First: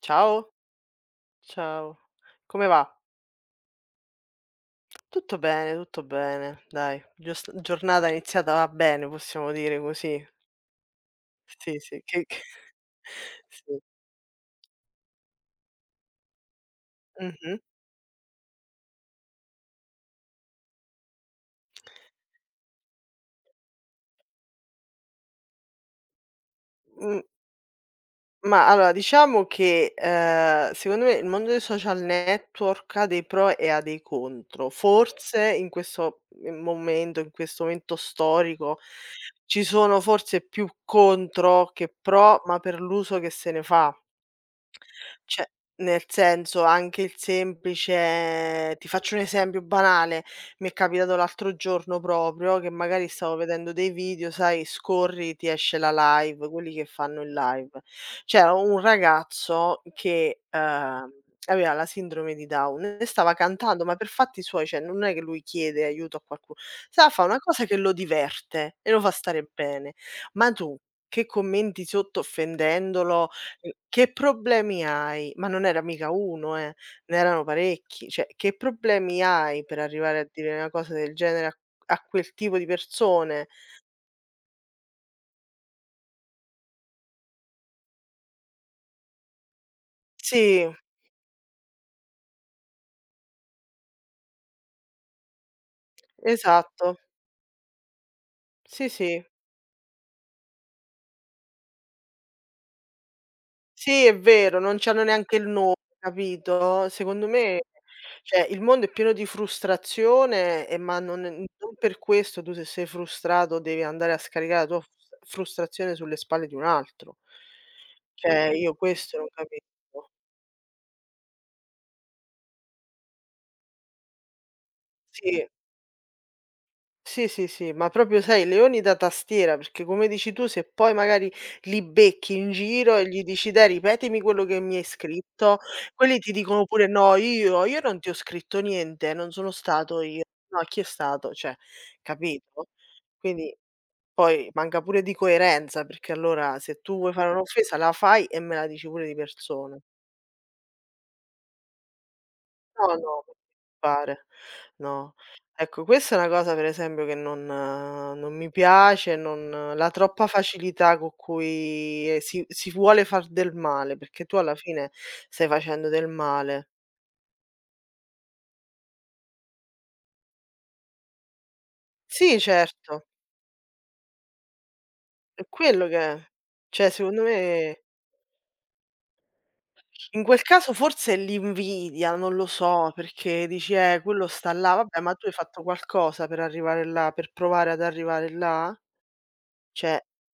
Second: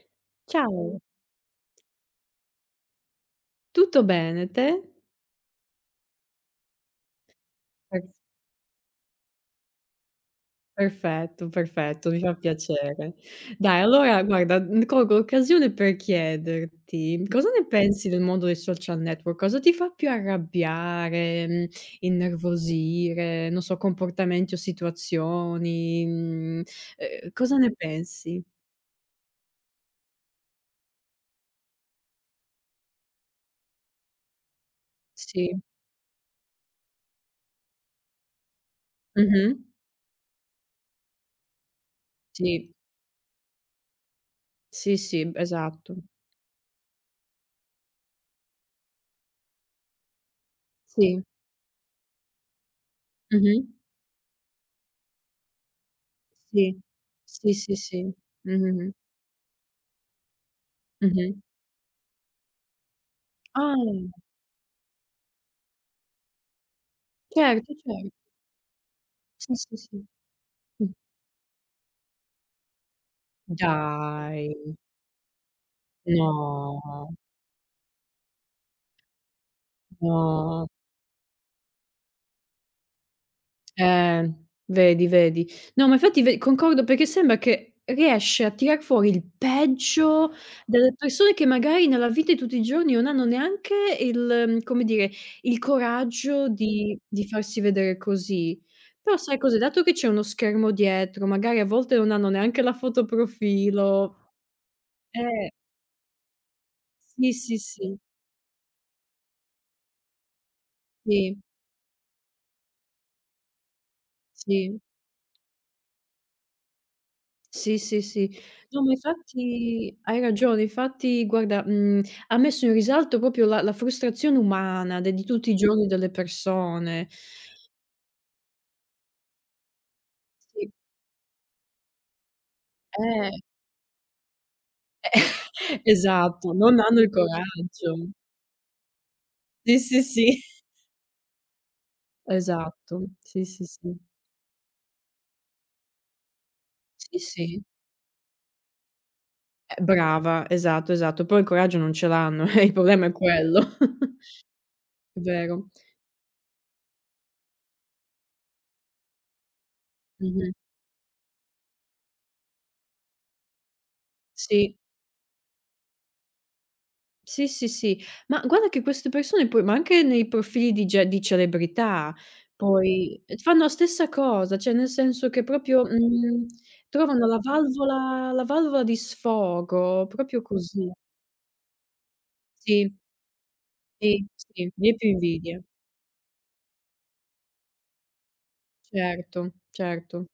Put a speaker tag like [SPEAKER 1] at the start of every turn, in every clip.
[SPEAKER 1] Ciao,
[SPEAKER 2] Ciao,
[SPEAKER 1] ciao. Come va?
[SPEAKER 2] tutto bene, te?
[SPEAKER 1] Tutto bene, dai. Gios
[SPEAKER 2] Per
[SPEAKER 1] giornata iniziata bene, possiamo dire così.
[SPEAKER 2] Perfetto,
[SPEAKER 1] Sì, sì,
[SPEAKER 2] perfetto, mi
[SPEAKER 1] che
[SPEAKER 2] fa
[SPEAKER 1] che
[SPEAKER 2] piacere.
[SPEAKER 1] sì.
[SPEAKER 2] Dai, allora guarda, colgo l'occasione per chiederti: cosa
[SPEAKER 1] Mh-mh.
[SPEAKER 2] ne pensi del mondo dei social network? Cosa ti fa più arrabbiare, innervosire, non so, comportamenti o situazioni,
[SPEAKER 1] Mhmm,
[SPEAKER 2] cosa ne pensi?
[SPEAKER 1] ma allora diciamo che, secondo me il mondo dei social network ha dei pro e ha dei contro. Forse
[SPEAKER 2] Sì.
[SPEAKER 1] in questo, momento, in questo momento storico,
[SPEAKER 2] Mh-mh.
[SPEAKER 1] ci sono forse più contro che pro, ma
[SPEAKER 2] Sì.
[SPEAKER 1] per l'uso che se ne fa.
[SPEAKER 2] Sì, sì,
[SPEAKER 1] Cioè,
[SPEAKER 2] esatto.
[SPEAKER 1] nel senso anche il semplice ti faccio un esempio banale, mi è capitato
[SPEAKER 2] Sì.
[SPEAKER 1] l'altro giorno proprio che magari stavo
[SPEAKER 2] Mh-mh.
[SPEAKER 1] vedendo dei video, sai, scorri, ti esce la live,
[SPEAKER 2] Sì.
[SPEAKER 1] quelli che fanno il
[SPEAKER 2] Sì, sì,
[SPEAKER 1] live.
[SPEAKER 2] sì.
[SPEAKER 1] C'era
[SPEAKER 2] Mh-mh,
[SPEAKER 1] un
[SPEAKER 2] mh.
[SPEAKER 1] ragazzo che,
[SPEAKER 2] Mh-mh.
[SPEAKER 1] aveva la sindrome di Down e stava
[SPEAKER 2] Ah,
[SPEAKER 1] cantando, ma per fatti suoi, cioè non è che lui chiede aiuto a qualcuno. Stava a fa' una cosa
[SPEAKER 2] certo,
[SPEAKER 1] che lo
[SPEAKER 2] cer
[SPEAKER 1] diverte e lo fa stare
[SPEAKER 2] Sì, sì,
[SPEAKER 1] bene.
[SPEAKER 2] sì.
[SPEAKER 1] Ma tu
[SPEAKER 2] Mh.
[SPEAKER 1] che commenti sotto offendendolo. Che
[SPEAKER 2] Dai,
[SPEAKER 1] problemi hai? Ma non era mica 1,
[SPEAKER 2] no,
[SPEAKER 1] ne erano parecchi. Cioè, che problemi hai per arrivare a dire
[SPEAKER 2] no.
[SPEAKER 1] una cosa del genere a quel tipo di persone?
[SPEAKER 2] Eh, vedi, vedi. No, ma infatti ve concordo perché sembra che riesce a tirar fuori il peggio
[SPEAKER 1] Sì,
[SPEAKER 2] delle persone che magari nella vita di tutti i giorni non hanno neanche il come dire, il coraggio
[SPEAKER 1] esatto.
[SPEAKER 2] di farsi vedere così.
[SPEAKER 1] Sì,
[SPEAKER 2] Però
[SPEAKER 1] sì.
[SPEAKER 2] sai cos'è, dato che c'è uno schermo dietro, magari a volte non hanno neanche la foto
[SPEAKER 1] Sì, è
[SPEAKER 2] profilo
[SPEAKER 1] vero, non c'hanno neanche il
[SPEAKER 2] eh,
[SPEAKER 1] nome, capito? Secondo
[SPEAKER 2] sì, sì,
[SPEAKER 1] me,
[SPEAKER 2] sì,
[SPEAKER 1] cioè, il mondo è pieno di frustrazione, e ma non
[SPEAKER 2] sì.
[SPEAKER 1] non per questo tu se sei frustrato devi andare a scaricare la tua
[SPEAKER 2] Sì,
[SPEAKER 1] frustrazione sulle spalle di un altro.
[SPEAKER 2] sì, sì, sì.
[SPEAKER 1] Cioè, io
[SPEAKER 2] No, ma
[SPEAKER 1] questo non
[SPEAKER 2] infatti
[SPEAKER 1] capisco.
[SPEAKER 2] hai ragione. Infatti guarda, ha messo in risalto proprio la frustrazione umana de di
[SPEAKER 1] Sì.
[SPEAKER 2] tutti i giorni delle persone.
[SPEAKER 1] Sì, sì, sì, ma proprio sai, leoni da tastiera, perché come dici tu, se
[SPEAKER 2] Sì,
[SPEAKER 1] poi magari li becchi in giro e gli
[SPEAKER 2] eh,
[SPEAKER 1] dici: "Dai, ripetimi quello che mi hai scritto", quelli ti
[SPEAKER 2] esatto,
[SPEAKER 1] dicono
[SPEAKER 2] non
[SPEAKER 1] pure:
[SPEAKER 2] hanno il
[SPEAKER 1] "No, io non ti
[SPEAKER 2] coraggio.
[SPEAKER 1] ho scritto niente, non sono
[SPEAKER 2] Sì,
[SPEAKER 1] stato
[SPEAKER 2] sì,
[SPEAKER 1] io".
[SPEAKER 2] sì,
[SPEAKER 1] No, chi è stato? Cioè, capito?
[SPEAKER 2] esatto. Sì,
[SPEAKER 1] Quindi
[SPEAKER 2] sì, sì.
[SPEAKER 1] poi manca pure di coerenza, perché allora se tu vuoi
[SPEAKER 2] Sì,
[SPEAKER 1] fare
[SPEAKER 2] sì,
[SPEAKER 1] un'offesa la fai e me la dici pure di persona.
[SPEAKER 2] brava, esatto, esatto. Poi il coraggio non ce l'hanno, il
[SPEAKER 1] No,
[SPEAKER 2] problema è
[SPEAKER 1] no,
[SPEAKER 2] quello.
[SPEAKER 1] pare. No.
[SPEAKER 2] Vero.
[SPEAKER 1] Ecco, questa è una cosa per esempio che non mi piace, non la troppa
[SPEAKER 2] Mh-mh.
[SPEAKER 1] facilità con cui, si vuole far del male, perché tu alla
[SPEAKER 2] Sì.
[SPEAKER 1] fine stai facendo del male.
[SPEAKER 2] Sì, sì, sì. Ma guarda che queste persone poi ma anche nei profili di ge di celebrità,
[SPEAKER 1] Sì, certo,
[SPEAKER 2] poi fanno la stessa cosa, cioè nel senso
[SPEAKER 1] è
[SPEAKER 2] che proprio,
[SPEAKER 1] quello che è. Cioè, secondo
[SPEAKER 2] trovano la
[SPEAKER 1] me
[SPEAKER 2] valvola la valvola di sfogo,
[SPEAKER 1] in
[SPEAKER 2] proprio
[SPEAKER 1] quel caso
[SPEAKER 2] così.
[SPEAKER 1] forse è l'invidia, non lo so,
[SPEAKER 2] Sì,
[SPEAKER 1] perché dici:
[SPEAKER 2] sì,
[SPEAKER 1] quello sta
[SPEAKER 2] sì,
[SPEAKER 1] là".
[SPEAKER 2] mi è
[SPEAKER 1] Vabbè,
[SPEAKER 2] più
[SPEAKER 1] ma tu hai fatto
[SPEAKER 2] invidia.
[SPEAKER 1] qualcosa per arrivare là, per provare ad arrivare là?
[SPEAKER 2] Certo,
[SPEAKER 1] Cioè,
[SPEAKER 2] certo.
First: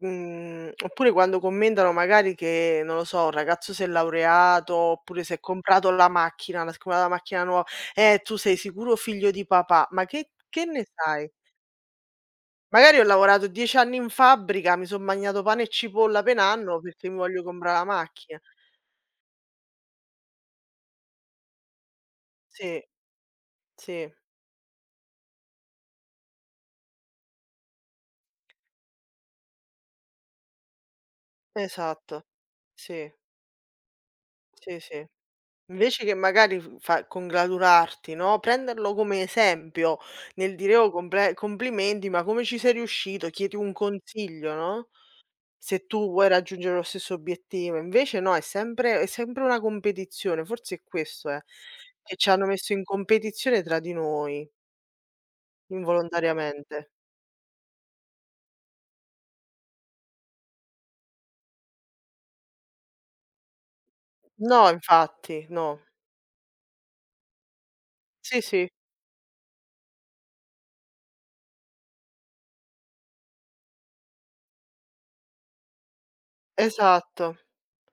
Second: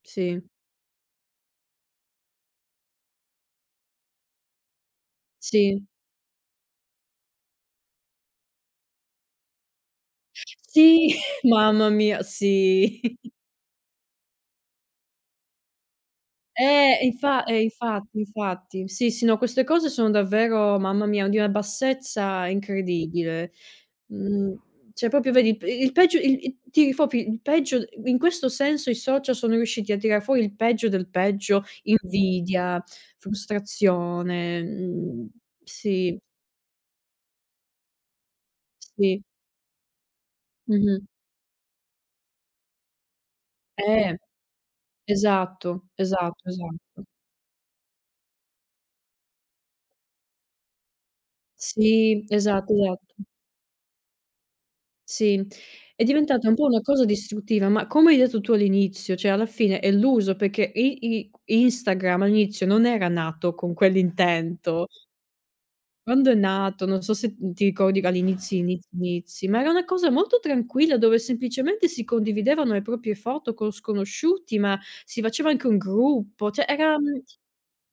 [SPEAKER 2] Sì,
[SPEAKER 1] Oppure quando commentano magari che, non lo so, un ragazzo si è laureato, oppure si è
[SPEAKER 2] sì.
[SPEAKER 1] comprato la macchina, la si è comprata la macchina nuova: tu sei sicuro figlio di papà." Ma che ne
[SPEAKER 2] Sì,
[SPEAKER 1] sai?
[SPEAKER 2] mamma mia,
[SPEAKER 1] Magari
[SPEAKER 2] sì.
[SPEAKER 1] ho lavorato 10 anni in fabbrica, mi son magnato pane e cipolla pe' 1 anno
[SPEAKER 2] Eh,
[SPEAKER 1] perché mi voglio
[SPEAKER 2] infa eh,
[SPEAKER 1] comprà la
[SPEAKER 2] infatti,
[SPEAKER 1] macchina.
[SPEAKER 2] infatti. Sì, sì, no, queste cose sono davvero, mamma mia, di una bassezza
[SPEAKER 1] Sì,
[SPEAKER 2] incredibile.
[SPEAKER 1] sì,
[SPEAKER 2] Mhmm, cioè proprio vedi il peggio il tiri fuori il peggio in questo senso i social sono riusciti a tirar fuori il peggio del peggio,
[SPEAKER 1] esatto.
[SPEAKER 2] invidia,
[SPEAKER 1] Sì,
[SPEAKER 2] frustrazione,
[SPEAKER 1] sì, sì. Invece che
[SPEAKER 2] sì,
[SPEAKER 1] magari f fa congratularti, no, prenderlo come
[SPEAKER 2] sì,
[SPEAKER 1] esempio nel dire: "Oh
[SPEAKER 2] mh-mh.
[SPEAKER 1] comple complimenti, ma come ci sei riuscito?" Chiedi un
[SPEAKER 2] Eh,
[SPEAKER 1] consiglio, no, se
[SPEAKER 2] esatto,
[SPEAKER 1] tu vuoi
[SPEAKER 2] esatto,
[SPEAKER 1] raggiungere lo
[SPEAKER 2] esatto.
[SPEAKER 1] stesso obiettivo. Invece no, è sempre una competizione, forse è questo, che
[SPEAKER 2] Sì,
[SPEAKER 1] ci hanno messo
[SPEAKER 2] esatto,
[SPEAKER 1] in
[SPEAKER 2] esatto.
[SPEAKER 1] competizione tra di noi
[SPEAKER 2] Sì, è diventata un po'
[SPEAKER 1] involontariamente.
[SPEAKER 2] una cosa distruttiva, ma come hai detto tu all'inizio, cioè alla fine è l'uso, perché i i Instagram all'inizio non era nato con
[SPEAKER 1] No,
[SPEAKER 2] quell'intento.
[SPEAKER 1] infatti, no.
[SPEAKER 2] Quando è nato, non so se ti ricordi
[SPEAKER 1] Sì,
[SPEAKER 2] all'inizio
[SPEAKER 1] sì,
[SPEAKER 2] inizi inizi, ma era una cosa molto tranquilla dove semplicemente si condividevano le proprie foto con sconosciuti, ma si faceva anche un gruppo, cioè era
[SPEAKER 1] esatto.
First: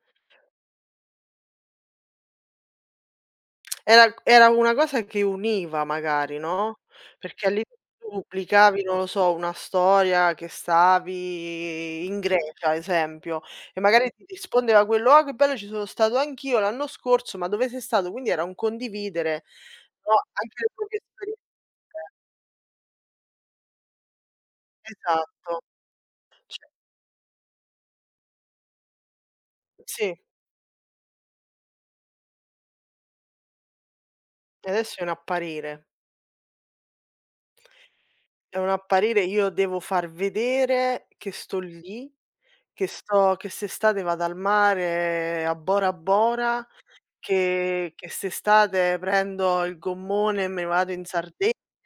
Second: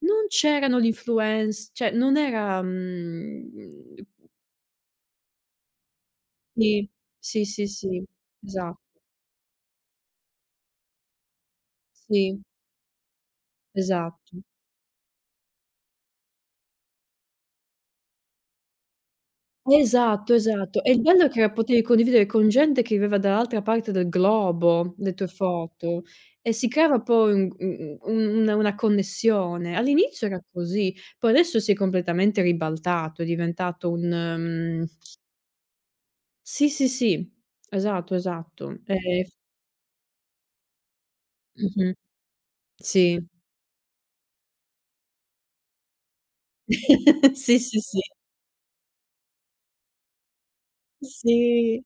[SPEAKER 2] non c'erano gli influenz cioè non era
[SPEAKER 1] Era una cosa che univa magari, no,
[SPEAKER 2] sì, sì,
[SPEAKER 1] perché lì
[SPEAKER 2] sì, sì,
[SPEAKER 1] tu
[SPEAKER 2] esatto,
[SPEAKER 1] pubblicavi, non lo so, una storia che stavi in
[SPEAKER 2] sì.
[SPEAKER 1] Grecia, ad esempio, e magari ti
[SPEAKER 2] Esatto.
[SPEAKER 1] rispondeva quello: "Ah, che bello ci sono stato anch'io l'anno scorso, ma dove sei stato?" Quindi era un condividere, no,
[SPEAKER 2] Esatto,
[SPEAKER 1] anche le
[SPEAKER 2] esatto. E
[SPEAKER 1] proprie
[SPEAKER 2] il bello è
[SPEAKER 1] esperienze.
[SPEAKER 2] che potevi condividere con gente che viveva dall'altra parte del globo le tue
[SPEAKER 1] Esatto,
[SPEAKER 2] foto e si
[SPEAKER 1] cioè
[SPEAKER 2] creava poi un u u un una connessione.
[SPEAKER 1] sì,
[SPEAKER 2] All'inizio era così, poi adesso si è completamente ribaltato, è diventato un, mhmm,
[SPEAKER 1] adesso è un apparire.
[SPEAKER 2] sì, sì, sì, esatto,
[SPEAKER 1] È un
[SPEAKER 2] esatto.
[SPEAKER 1] apparire,
[SPEAKER 2] E
[SPEAKER 1] io devo far vedere che sto
[SPEAKER 2] mh-mh,
[SPEAKER 1] lì, che
[SPEAKER 2] sì.
[SPEAKER 1] sto che quest'estate vado al mare, a Bora Bora.
[SPEAKER 2] Sì, sì,
[SPEAKER 1] Che
[SPEAKER 2] sì.
[SPEAKER 1] che st'estate prendo il gommone e me ne vado in Sardegna,
[SPEAKER 2] Sì,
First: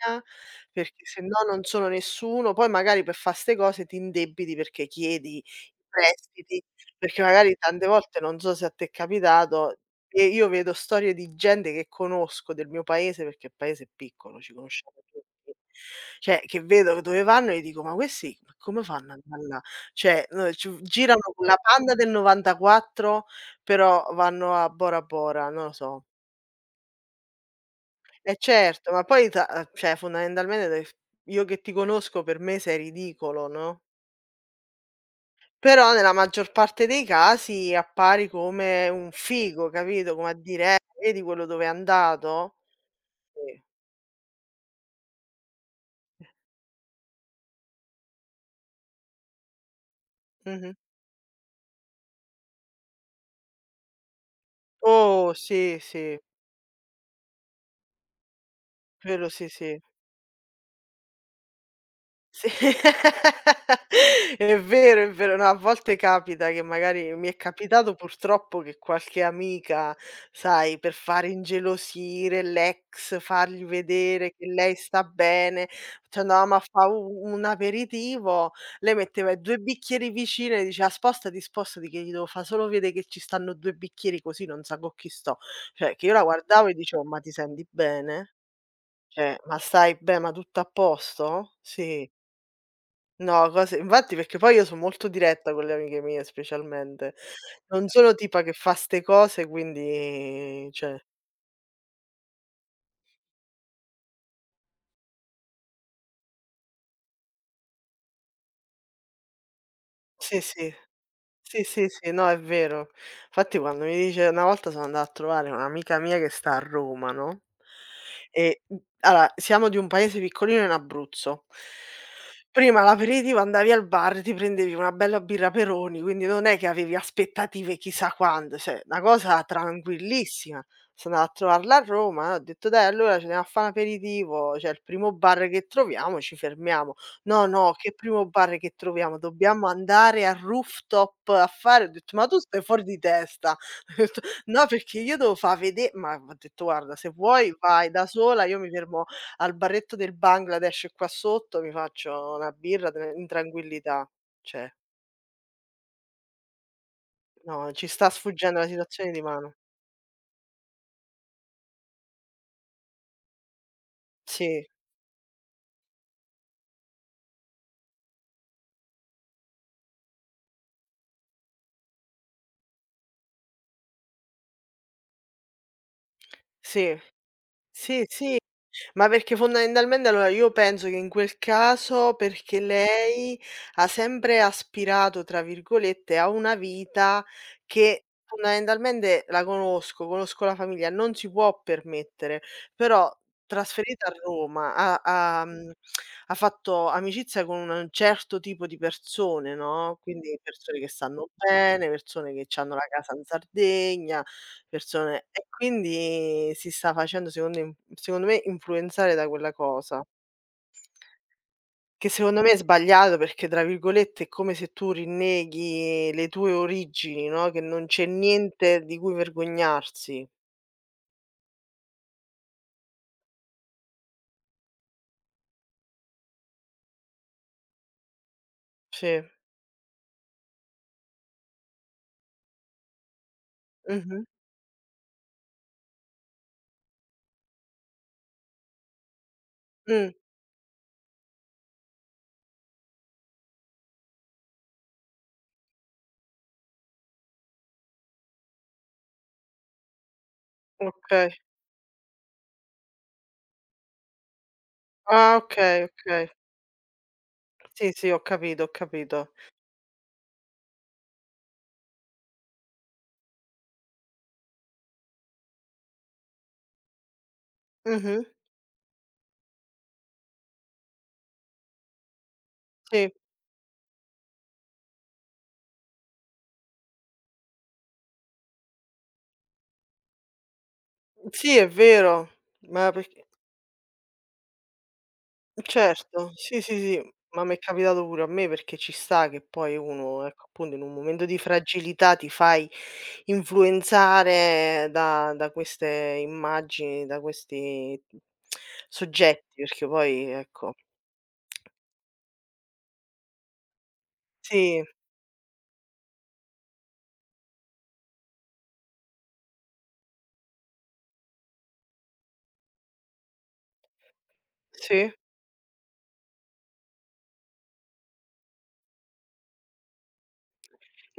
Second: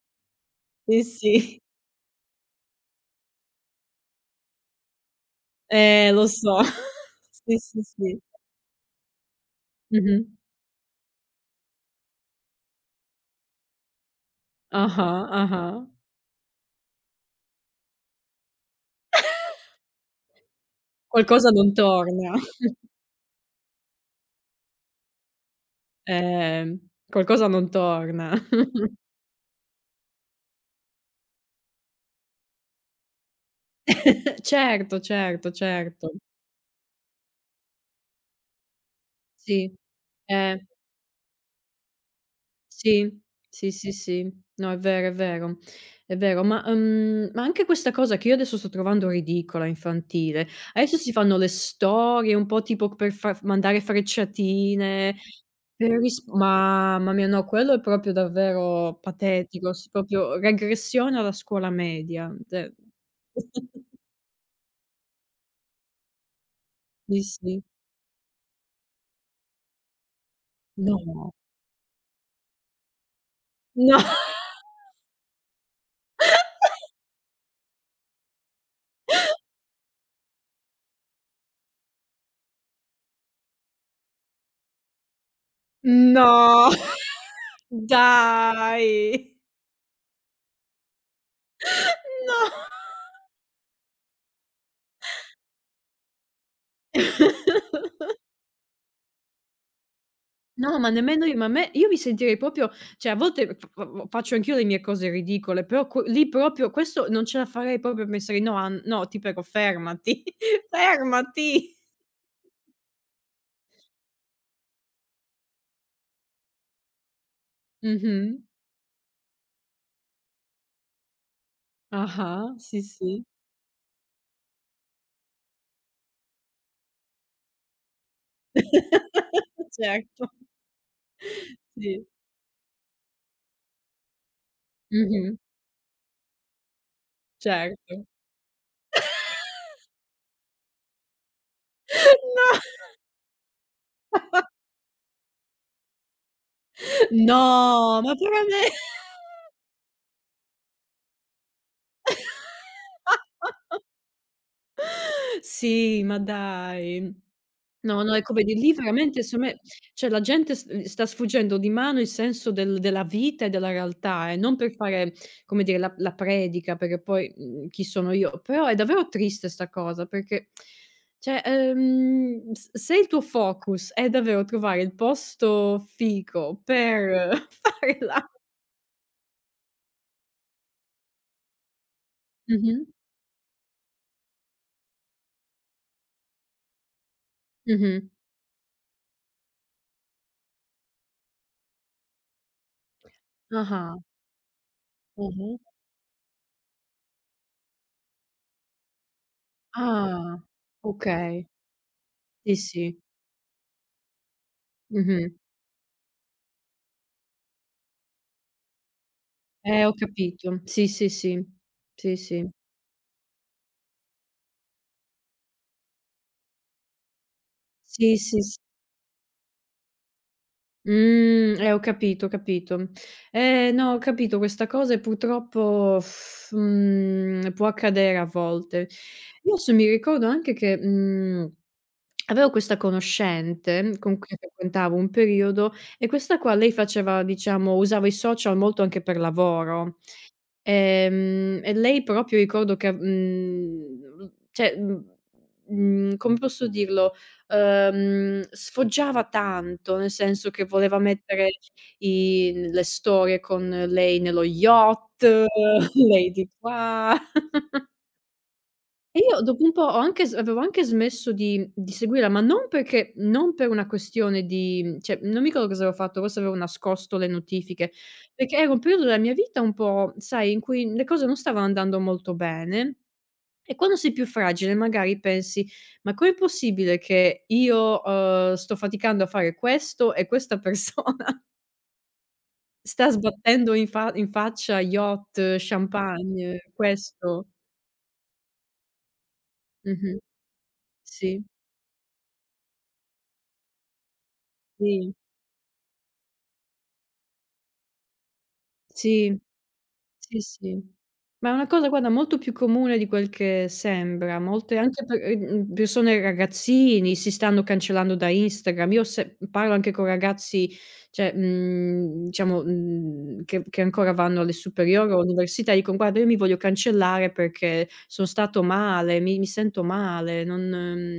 [SPEAKER 2] sì,
[SPEAKER 1] perché se no
[SPEAKER 2] sì.
[SPEAKER 1] non sono nessuno. Poi magari per fa' 'ste cose ti indebiti perché chiedi i
[SPEAKER 2] Lo so.
[SPEAKER 1] prestiti, perché magari
[SPEAKER 2] Sì, sì,
[SPEAKER 1] tante
[SPEAKER 2] sì.
[SPEAKER 1] volte, non so se a te è capitato,
[SPEAKER 2] Mh-mh.
[SPEAKER 1] e io vedo storie di gente che conosco del mio paese, perché il paese è piccolo, ci conosciamo
[SPEAKER 2] Ah-ah,
[SPEAKER 1] tutti,
[SPEAKER 2] ah-ah.
[SPEAKER 1] cioè che vedo dove vanno e dico: "Ma questi ma come fanno ad andà là?" Cioè, ci girano con
[SPEAKER 2] Qualcosa
[SPEAKER 1] la
[SPEAKER 2] non
[SPEAKER 1] Panda del
[SPEAKER 2] torna,
[SPEAKER 1] '94, però vanno a Bora Bora, non lo so.
[SPEAKER 2] ehm, qualcosa non torna.
[SPEAKER 1] Eh certo, ma poi ta cioè fondamentalmente def io che ti conosco per me sei ridicolo, no,
[SPEAKER 2] Certo, certo,
[SPEAKER 1] però
[SPEAKER 2] certo.
[SPEAKER 1] nella maggior parte dei casi appari come un figo,
[SPEAKER 2] Sì.
[SPEAKER 1] capito, come a
[SPEAKER 2] Eh,
[SPEAKER 1] dire: vedi quello dove è andato?"
[SPEAKER 2] sì,
[SPEAKER 1] Sì.
[SPEAKER 2] sì, sì, sì. No, è vero, è vero, è vero. Ma anche questa cosa che io adesso sto trovando ridicola, infantile,
[SPEAKER 1] Mh-mh.
[SPEAKER 2] adesso si fanno le storie un po' tipo per far mandare frecciatine,
[SPEAKER 1] Oh, sì,
[SPEAKER 2] per
[SPEAKER 1] sì,
[SPEAKER 2] ris mamma mia, no, quello è proprio davvero
[SPEAKER 1] quello sì,
[SPEAKER 2] patetico,
[SPEAKER 1] sì.
[SPEAKER 2] s proprio regressione alla scuola media,
[SPEAKER 1] Sì,
[SPEAKER 2] cioè.
[SPEAKER 1] è vero, è vero. No, a volte capita che magari
[SPEAKER 2] Sì,
[SPEAKER 1] mi è
[SPEAKER 2] sì.
[SPEAKER 1] capitato purtroppo che qualche amica, sai, per fare
[SPEAKER 2] No.
[SPEAKER 1] ingelosire l'ex, fargli
[SPEAKER 2] No.
[SPEAKER 1] vedere che lei sta bene, ci andavamo a fa' u un aperitivo, lei metteva i 2 bicchieri vicini e diceva: "Spostati, spostati che gli devo fa' solo vede che ci stanno 2 bicchieri così non sa co' chi sto". Cioè, che io la guardavo
[SPEAKER 2] No.
[SPEAKER 1] e dicevo: "Ma ti senti bene?
[SPEAKER 2] Dai.
[SPEAKER 1] Cioè, ma stai be ma tutto a posto?" Sì.
[SPEAKER 2] No.
[SPEAKER 1] No, cose infatti perché poi io so' molto diretta con le amiche mie specialmente. Non sono tipa che fa 'ste cose, quindi
[SPEAKER 2] No, ma
[SPEAKER 1] cioè
[SPEAKER 2] nemmeno io, ma a me io mi sentirei proprio cioè a volte f f faccio anch'io le mie cose ridicole, però que lì proprio questo non ce la farei proprio a pensare: "No, an no, ti prego fermati,
[SPEAKER 1] sì, sì. Sì,
[SPEAKER 2] fermati."
[SPEAKER 1] sì, sì, no, è vero. Infatti quando mi dice una volta sono andata a trovare un'amica mia che sta a Roma, no,
[SPEAKER 2] Mh-mh.
[SPEAKER 1] e, allora siamo di un paese piccolino in Abruzzo.
[SPEAKER 2] Ah-ah,
[SPEAKER 1] Prima
[SPEAKER 2] sì, sì.
[SPEAKER 1] l'aperitivo andavi al bar, ti prendevi una bella birra Peroni, quindi non è che avevi aspettative chissà quando, cioè una cosa
[SPEAKER 2] Certo,
[SPEAKER 1] tranquillissima. Sono andata a trovarla a
[SPEAKER 2] sì.
[SPEAKER 1] Roma e ho detto: "Dai allora ci andiamo a fa' un aperitivo, c'è il primo
[SPEAKER 2] Mh-mh,
[SPEAKER 1] bar che troviamo, ci fermiamo". No, no, che
[SPEAKER 2] certo.
[SPEAKER 1] primo bar che troviamo: "Dobbiamo andare al rooftop a fare" ho detto: "Ma tu
[SPEAKER 2] No.
[SPEAKER 1] stai fuori di testa." Ho detto: "No, perché io devo fa vede" ma ho detto: "Guarda, se vuoi vai
[SPEAKER 2] No,
[SPEAKER 1] da
[SPEAKER 2] ma
[SPEAKER 1] sola, io mi
[SPEAKER 2] verame
[SPEAKER 1] fermo al baretto del Bangladesh qua sotto, mi faccio una birra tranquillità." Cioè,
[SPEAKER 2] Sì, ma dai.
[SPEAKER 1] no, ci
[SPEAKER 2] No,
[SPEAKER 1] sta
[SPEAKER 2] no, è come di
[SPEAKER 1] sfuggendo la
[SPEAKER 2] lì
[SPEAKER 1] situazione di
[SPEAKER 2] veramente secondo
[SPEAKER 1] mano.
[SPEAKER 2] me cioè la gente s sta sfuggendo di mano il senso della vita e della realtà, non
[SPEAKER 1] Sì,
[SPEAKER 2] per fare, come dire, la predica, perché poi, chi sono io, però è davvero triste 'sta cosa perché cioè, s se il tuo focus è davvero trovare il posto fico
[SPEAKER 1] sì,
[SPEAKER 2] per fare
[SPEAKER 1] sì,
[SPEAKER 2] la
[SPEAKER 1] sì. Ma perché fondamentalmente allora io penso che in quel caso perché
[SPEAKER 2] mh-mh,
[SPEAKER 1] lei ha sempre "aspirato" tra virgolette a una vita che
[SPEAKER 2] mh-mh.
[SPEAKER 1] fondamentalmente la conosco, conosco la famiglia, non si può permettere, però
[SPEAKER 2] Ah-ah,
[SPEAKER 1] trasferita a Roma ha ha
[SPEAKER 2] mh-mh.
[SPEAKER 1] mhmm, ha fatto amicizia con un certo tipo di persone, no, quindi
[SPEAKER 2] Ah,
[SPEAKER 1] persone che stanno
[SPEAKER 2] okay.
[SPEAKER 1] bene, persone che
[SPEAKER 2] Sì,
[SPEAKER 1] c'hanno la
[SPEAKER 2] sì.
[SPEAKER 1] casa in Sardegna. Persone,
[SPEAKER 2] Mh-mh.
[SPEAKER 1] e quindi si sta facendo secondo me influenzare da quella
[SPEAKER 2] Ho
[SPEAKER 1] cosa,
[SPEAKER 2] capito. Sì, sì, sì.
[SPEAKER 1] che
[SPEAKER 2] Sì,
[SPEAKER 1] secondo
[SPEAKER 2] sì.
[SPEAKER 1] me è sbagliato perché, tra virgolette, è come se tu rinneghi le tue origini, no, che non c'è
[SPEAKER 2] Sì, sì,
[SPEAKER 1] niente di cui vergognarsi.
[SPEAKER 2] ho capito, ho capito. No, ho capito questa cosa e purtroppo, può accadere a volte.
[SPEAKER 1] Sì.
[SPEAKER 2] Io adesso mi ricordo anche che, avevo questa conoscente con
[SPEAKER 1] Mh-mh.
[SPEAKER 2] cui frequentavo un periodo e questa qua lei faceva diciamo usava i social molto anche per lavoro.
[SPEAKER 1] Mh.
[SPEAKER 2] E lei proprio ricordo che, cioè, come posso dirlo, sfoggiava tanto, nel senso che voleva
[SPEAKER 1] Okay.
[SPEAKER 2] mettere i le storie con lei nello yacht,
[SPEAKER 1] Ah, okay, okay.
[SPEAKER 2] lei di qua.
[SPEAKER 1] Sì, sì, ho capito, ho
[SPEAKER 2] E
[SPEAKER 1] capito.
[SPEAKER 2] io dopo un po' ho anche s avevo anche smesso di seguirla, ma non perché non per una questione di cioè, non mi ricordo cosa avevo fatto, forse avevo nascosto le notifiche,
[SPEAKER 1] Mh-mh.
[SPEAKER 2] perché era un periodo della mia vita un po', sai, in cui le cose non stavano andando molto bene
[SPEAKER 1] Sì.
[SPEAKER 2] e quando sei più fragile magari pensi: "Ma com'è possibile che io, sto faticando a fare questo e questa persona
[SPEAKER 1] Sì, è vero, ma
[SPEAKER 2] sta
[SPEAKER 1] perché
[SPEAKER 2] sbattendo in faccia yacht,
[SPEAKER 1] certo, sì,
[SPEAKER 2] champagne,
[SPEAKER 1] sì, sì, ma
[SPEAKER 2] questo"
[SPEAKER 1] m'è capitato pure a me perché ci sta che poi
[SPEAKER 2] mh-mh.
[SPEAKER 1] uno, ecco, appunto in un momento
[SPEAKER 2] Sì,
[SPEAKER 1] di fragilità ti fai influenzare
[SPEAKER 2] sì,
[SPEAKER 1] da queste immagini, da questi
[SPEAKER 2] sì.
[SPEAKER 1] soggetti, perché poi
[SPEAKER 2] Sì,
[SPEAKER 1] ecco
[SPEAKER 2] sì. Ma è una cosa guarda molto più comune di quel che sembra. Molte
[SPEAKER 1] sì,
[SPEAKER 2] anche persone ragazzini si stanno cancellando da Instagram. Io se parlo anche con ragazzi, cioè, diciamo, che ancora vanno alle
[SPEAKER 1] sì.
[SPEAKER 2] superiori o all'università, dicono: "Guarda, io mi voglio cancellare perché sono stato male, mi sento male, non"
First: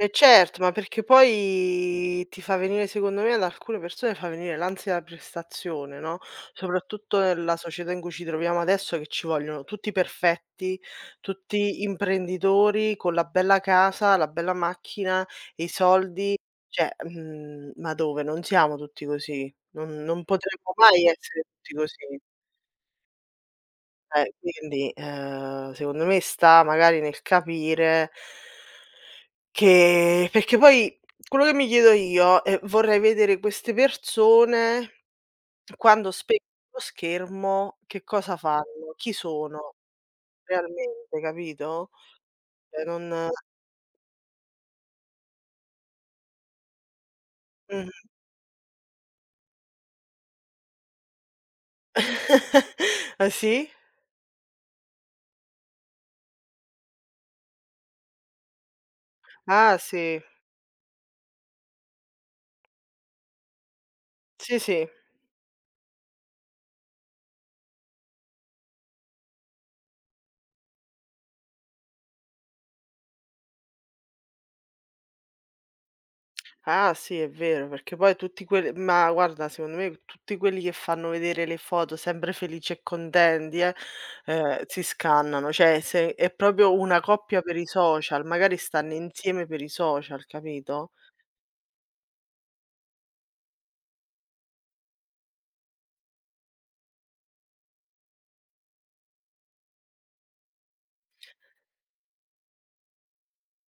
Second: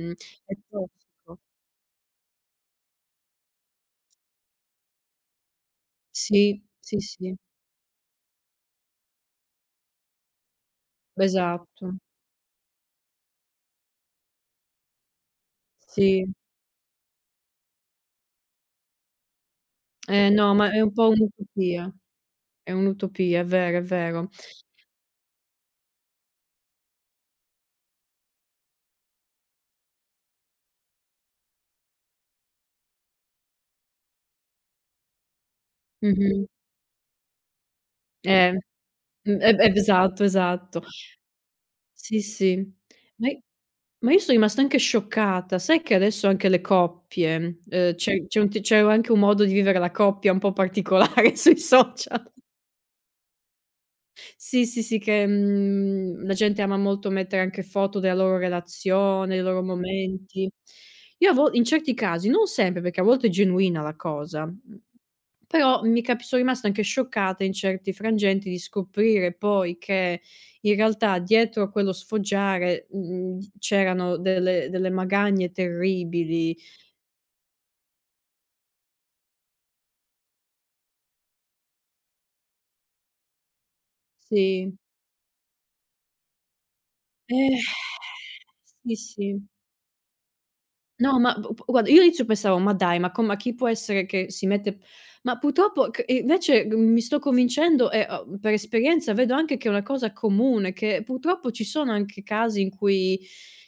[SPEAKER 1] E
[SPEAKER 2] è
[SPEAKER 1] certo, ma perché
[SPEAKER 2] tossico.
[SPEAKER 1] poi ti fa venire secondo me ad alcune persone fa venire l'ansia da prestazione, no,
[SPEAKER 2] Sì, sì,
[SPEAKER 1] soprattutto
[SPEAKER 2] sì,
[SPEAKER 1] nella società in cui ci troviamo adesso che ci vogliono tutti perfetti, tutti
[SPEAKER 2] esatto.
[SPEAKER 1] imprenditori con la bella casa, la bella macchina, i
[SPEAKER 2] Sì.
[SPEAKER 1] soldi, cioè, ma dove? Non siamo tutti così, non
[SPEAKER 2] Eh no, ma
[SPEAKER 1] potremmo
[SPEAKER 2] è un
[SPEAKER 1] mai
[SPEAKER 2] po'
[SPEAKER 1] essere tutti
[SPEAKER 2] un'utopia.
[SPEAKER 1] così.
[SPEAKER 2] È un'utopia, è vero, è vero.
[SPEAKER 1] Quindi, secondo me sta magari nel capire che perché poi quello che mi chiedo io è: vorrei vedere queste persone quando spengono
[SPEAKER 2] Mh-mh.
[SPEAKER 1] lo schermo che cosa
[SPEAKER 2] Eh, mh,
[SPEAKER 1] fanno, chi
[SPEAKER 2] e e
[SPEAKER 1] sono
[SPEAKER 2] esatto, esatto.
[SPEAKER 1] realmente, capito?
[SPEAKER 2] Sì, sì.
[SPEAKER 1] Cioè
[SPEAKER 2] Ma
[SPEAKER 1] non
[SPEAKER 2] i ma io son rimasta anche scioccata. Sai che adesso anche le coppie,
[SPEAKER 1] mh.
[SPEAKER 2] c'è anche un modo di vivere la coppia un po' particolare sui social.
[SPEAKER 1] Ah sì?
[SPEAKER 2] Sì, sì, sì, che, la gente ama molto mettere anche foto della loro relazione, dei loro
[SPEAKER 1] Ah sì.
[SPEAKER 2] momenti. Io a vo in certi casi, non sempre, perché a volte è genuina la cosa,
[SPEAKER 1] Sì, sì.
[SPEAKER 2] però mi capi sono rimasta anche scioccata in certi frangenti di scoprire poi che in realtà dietro a quello sfoggiare, c'erano delle magagne terribili.
[SPEAKER 1] Ah sì, è vero, perché poi tutti quelli ma guarda secondo me tutti quelli che fanno vedere le foto sempre felici e contenti
[SPEAKER 2] Sì.
[SPEAKER 1] si scannano, cioè se è proprio una coppia per
[SPEAKER 2] Eh.
[SPEAKER 1] i social, magari stanno
[SPEAKER 2] Sì, sì.
[SPEAKER 1] insieme per i social, capito?
[SPEAKER 2] No, ma b p guarda, io all'inizio pensavo: "Ma dai, ma chi può essere che si mette" ma purtroppo c invece mi sto convincendo e, per esperienza vedo anche che è una cosa comune, che purtroppo ci sono anche casi in cui,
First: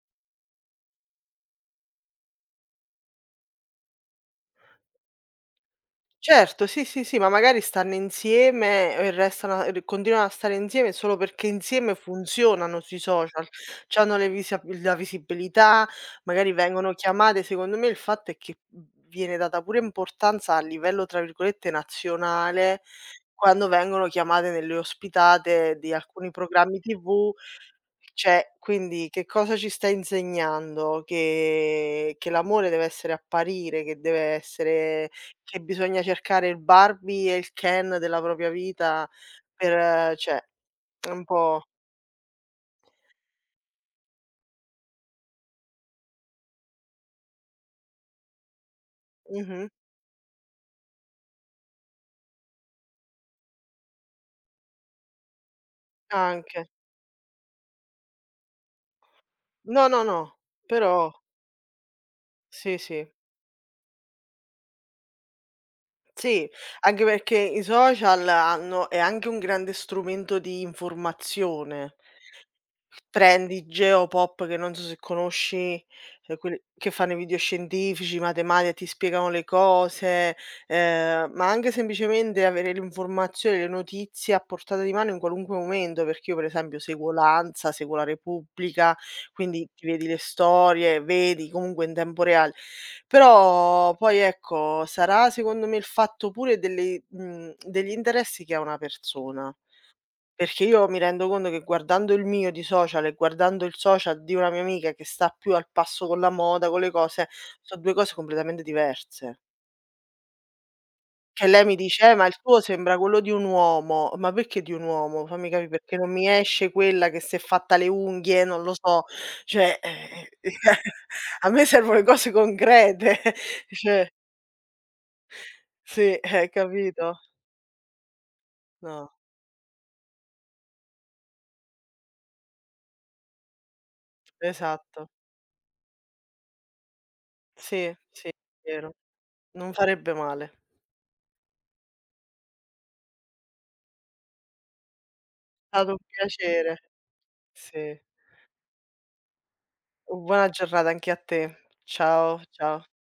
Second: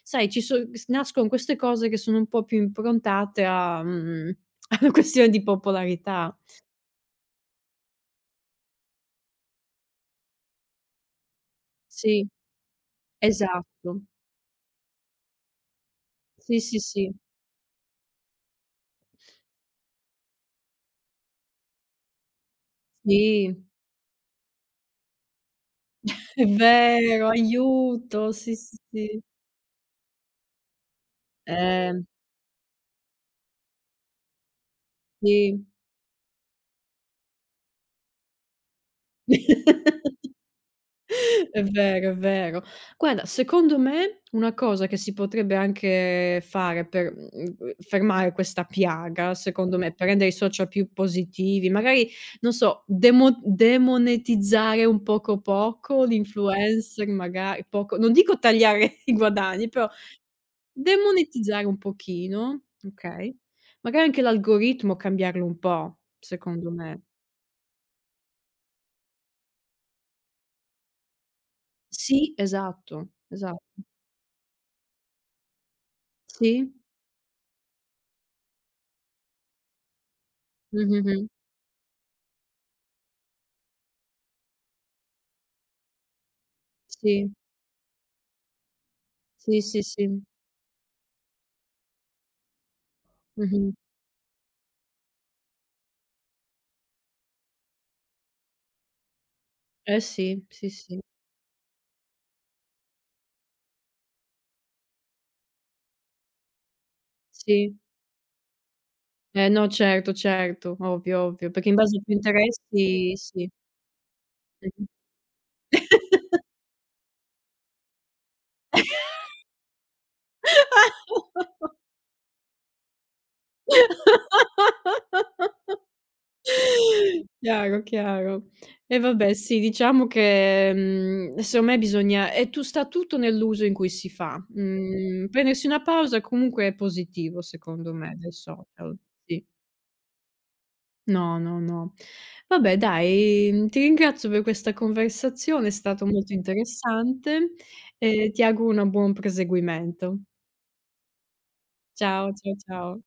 [SPEAKER 2] sai, ci so s nascono queste cose che sono un po' più improntate a una questione di popolarità.
[SPEAKER 1] Certo, sì, sì, sì, ma magari stanno insieme e restano e continuano a stare insieme solo perché insieme
[SPEAKER 2] Sì,
[SPEAKER 1] funzionano sui social,
[SPEAKER 2] esatto.
[SPEAKER 1] c'hanno le visia la visibilità, magari
[SPEAKER 2] Sì, sì,
[SPEAKER 1] vengono
[SPEAKER 2] sì.
[SPEAKER 1] chiamate. Secondo me il fatto è che, viene data pure importanza a livello, tra virgolette, "nazionale"
[SPEAKER 2] Sì,
[SPEAKER 1] quando vengono chiamate nelle ospitate di alcuni
[SPEAKER 2] è
[SPEAKER 1] programmi
[SPEAKER 2] vero,
[SPEAKER 1] TV,
[SPEAKER 2] aiuto.
[SPEAKER 1] cioè,
[SPEAKER 2] Sì, sì,
[SPEAKER 1] quindi
[SPEAKER 2] sì.
[SPEAKER 1] che cosa ci stai insegnando?
[SPEAKER 2] Eh,
[SPEAKER 1] Che l'amore deve essere apparire, che deve essere che
[SPEAKER 2] sì.
[SPEAKER 1] bisogna cercare il Barbie e il Ken della propria vita per, cioè, è un
[SPEAKER 2] È
[SPEAKER 1] po'
[SPEAKER 2] vero, è vero. Guarda, secondo me una cosa che si potrebbe anche fare per, fermare questa piaga,
[SPEAKER 1] mh-mh,
[SPEAKER 2] secondo me, per rendere i social più positivi, magari, non so, demonetizzare un poco poco
[SPEAKER 1] anche.
[SPEAKER 2] l'influencer, magari poco non dico tagliare i guadagni,
[SPEAKER 1] No,
[SPEAKER 2] però
[SPEAKER 1] no, no, però
[SPEAKER 2] demonetizzare un pochino,
[SPEAKER 1] sì, sì.
[SPEAKER 2] okay, magari anche l'algoritmo cambiarlo un po',
[SPEAKER 1] Sì,
[SPEAKER 2] secondo me.
[SPEAKER 1] anche perché i social hanno è anche un grande strumento di informazione.
[SPEAKER 2] Sì, esatto,
[SPEAKER 1] Prendi
[SPEAKER 2] esatto.
[SPEAKER 1] Geopop, che non so se conosci, quelli
[SPEAKER 2] Sì.
[SPEAKER 1] che fanno i video scientifici, matematica, ti spiegano le cose,
[SPEAKER 2] Mh-mh-mh.
[SPEAKER 1] ma anche semplicemente avere l'informazione, le notizie a portata di mano in qualunque momento, perché io per esempio seguo
[SPEAKER 2] Sì.
[SPEAKER 1] l'ANSA, seguo la Repubblica,
[SPEAKER 2] Sì,
[SPEAKER 1] quindi
[SPEAKER 2] sì,
[SPEAKER 1] ti vedi le
[SPEAKER 2] sì.
[SPEAKER 1] storie, vedi comunque in tempo reale.
[SPEAKER 2] Mh-mh.
[SPEAKER 1] Però poi ecco, sarà secondo me il fatto pure degli interessi che ha una persona.
[SPEAKER 2] Eh sì,
[SPEAKER 1] Perché
[SPEAKER 2] sì,
[SPEAKER 1] io mi
[SPEAKER 2] sì.
[SPEAKER 1] rendo conto che guardando il mio di social e guardando il social di una mia amica che sta più al passo con la moda, con le cose, so'
[SPEAKER 2] Sì.
[SPEAKER 1] 2 cose completamente diverse.
[SPEAKER 2] Eh no, certo, certo, ovvio,
[SPEAKER 1] Che
[SPEAKER 2] ovvio,
[SPEAKER 1] lei
[SPEAKER 2] perché
[SPEAKER 1] mi
[SPEAKER 2] in base ai
[SPEAKER 1] dice:
[SPEAKER 2] tuoi
[SPEAKER 1] ma il tuo sembra
[SPEAKER 2] interessi
[SPEAKER 1] quello di un
[SPEAKER 2] sì.
[SPEAKER 1] uomo". Ma perché di un
[SPEAKER 2] Mh-mh.
[SPEAKER 1] uomo? Fammi capi perché non mi esce quella che s'è fatta le unghie, non lo so. Cioè, a me servono le cose concrete. Cioè sì, capito?
[SPEAKER 2] Chiaro, chiaro. E
[SPEAKER 1] No,
[SPEAKER 2] vabbè sì, diciamo che, secondo me bisogna e tu sta tutto nell'uso in cui si fa.
[SPEAKER 1] esatto.
[SPEAKER 2] Mhmm, prendersi una pausa comunque è positivo
[SPEAKER 1] Sì,
[SPEAKER 2] secondo me
[SPEAKER 1] sì,
[SPEAKER 2] dai
[SPEAKER 1] vero.
[SPEAKER 2] social, sì.
[SPEAKER 1] Non farebbe male.
[SPEAKER 2] No, no, no. Vabbè dai, ti ringrazio per questa
[SPEAKER 1] È
[SPEAKER 2] conversazione, è
[SPEAKER 1] stato un
[SPEAKER 2] stato molto
[SPEAKER 1] piacere.
[SPEAKER 2] interessante
[SPEAKER 1] Sì.
[SPEAKER 2] e ti auguro una buon proseguimento.
[SPEAKER 1] Buona giornata anche a te.
[SPEAKER 2] Ciao,
[SPEAKER 1] Ciao,
[SPEAKER 2] ciao,
[SPEAKER 1] ciao.
[SPEAKER 2] ciao.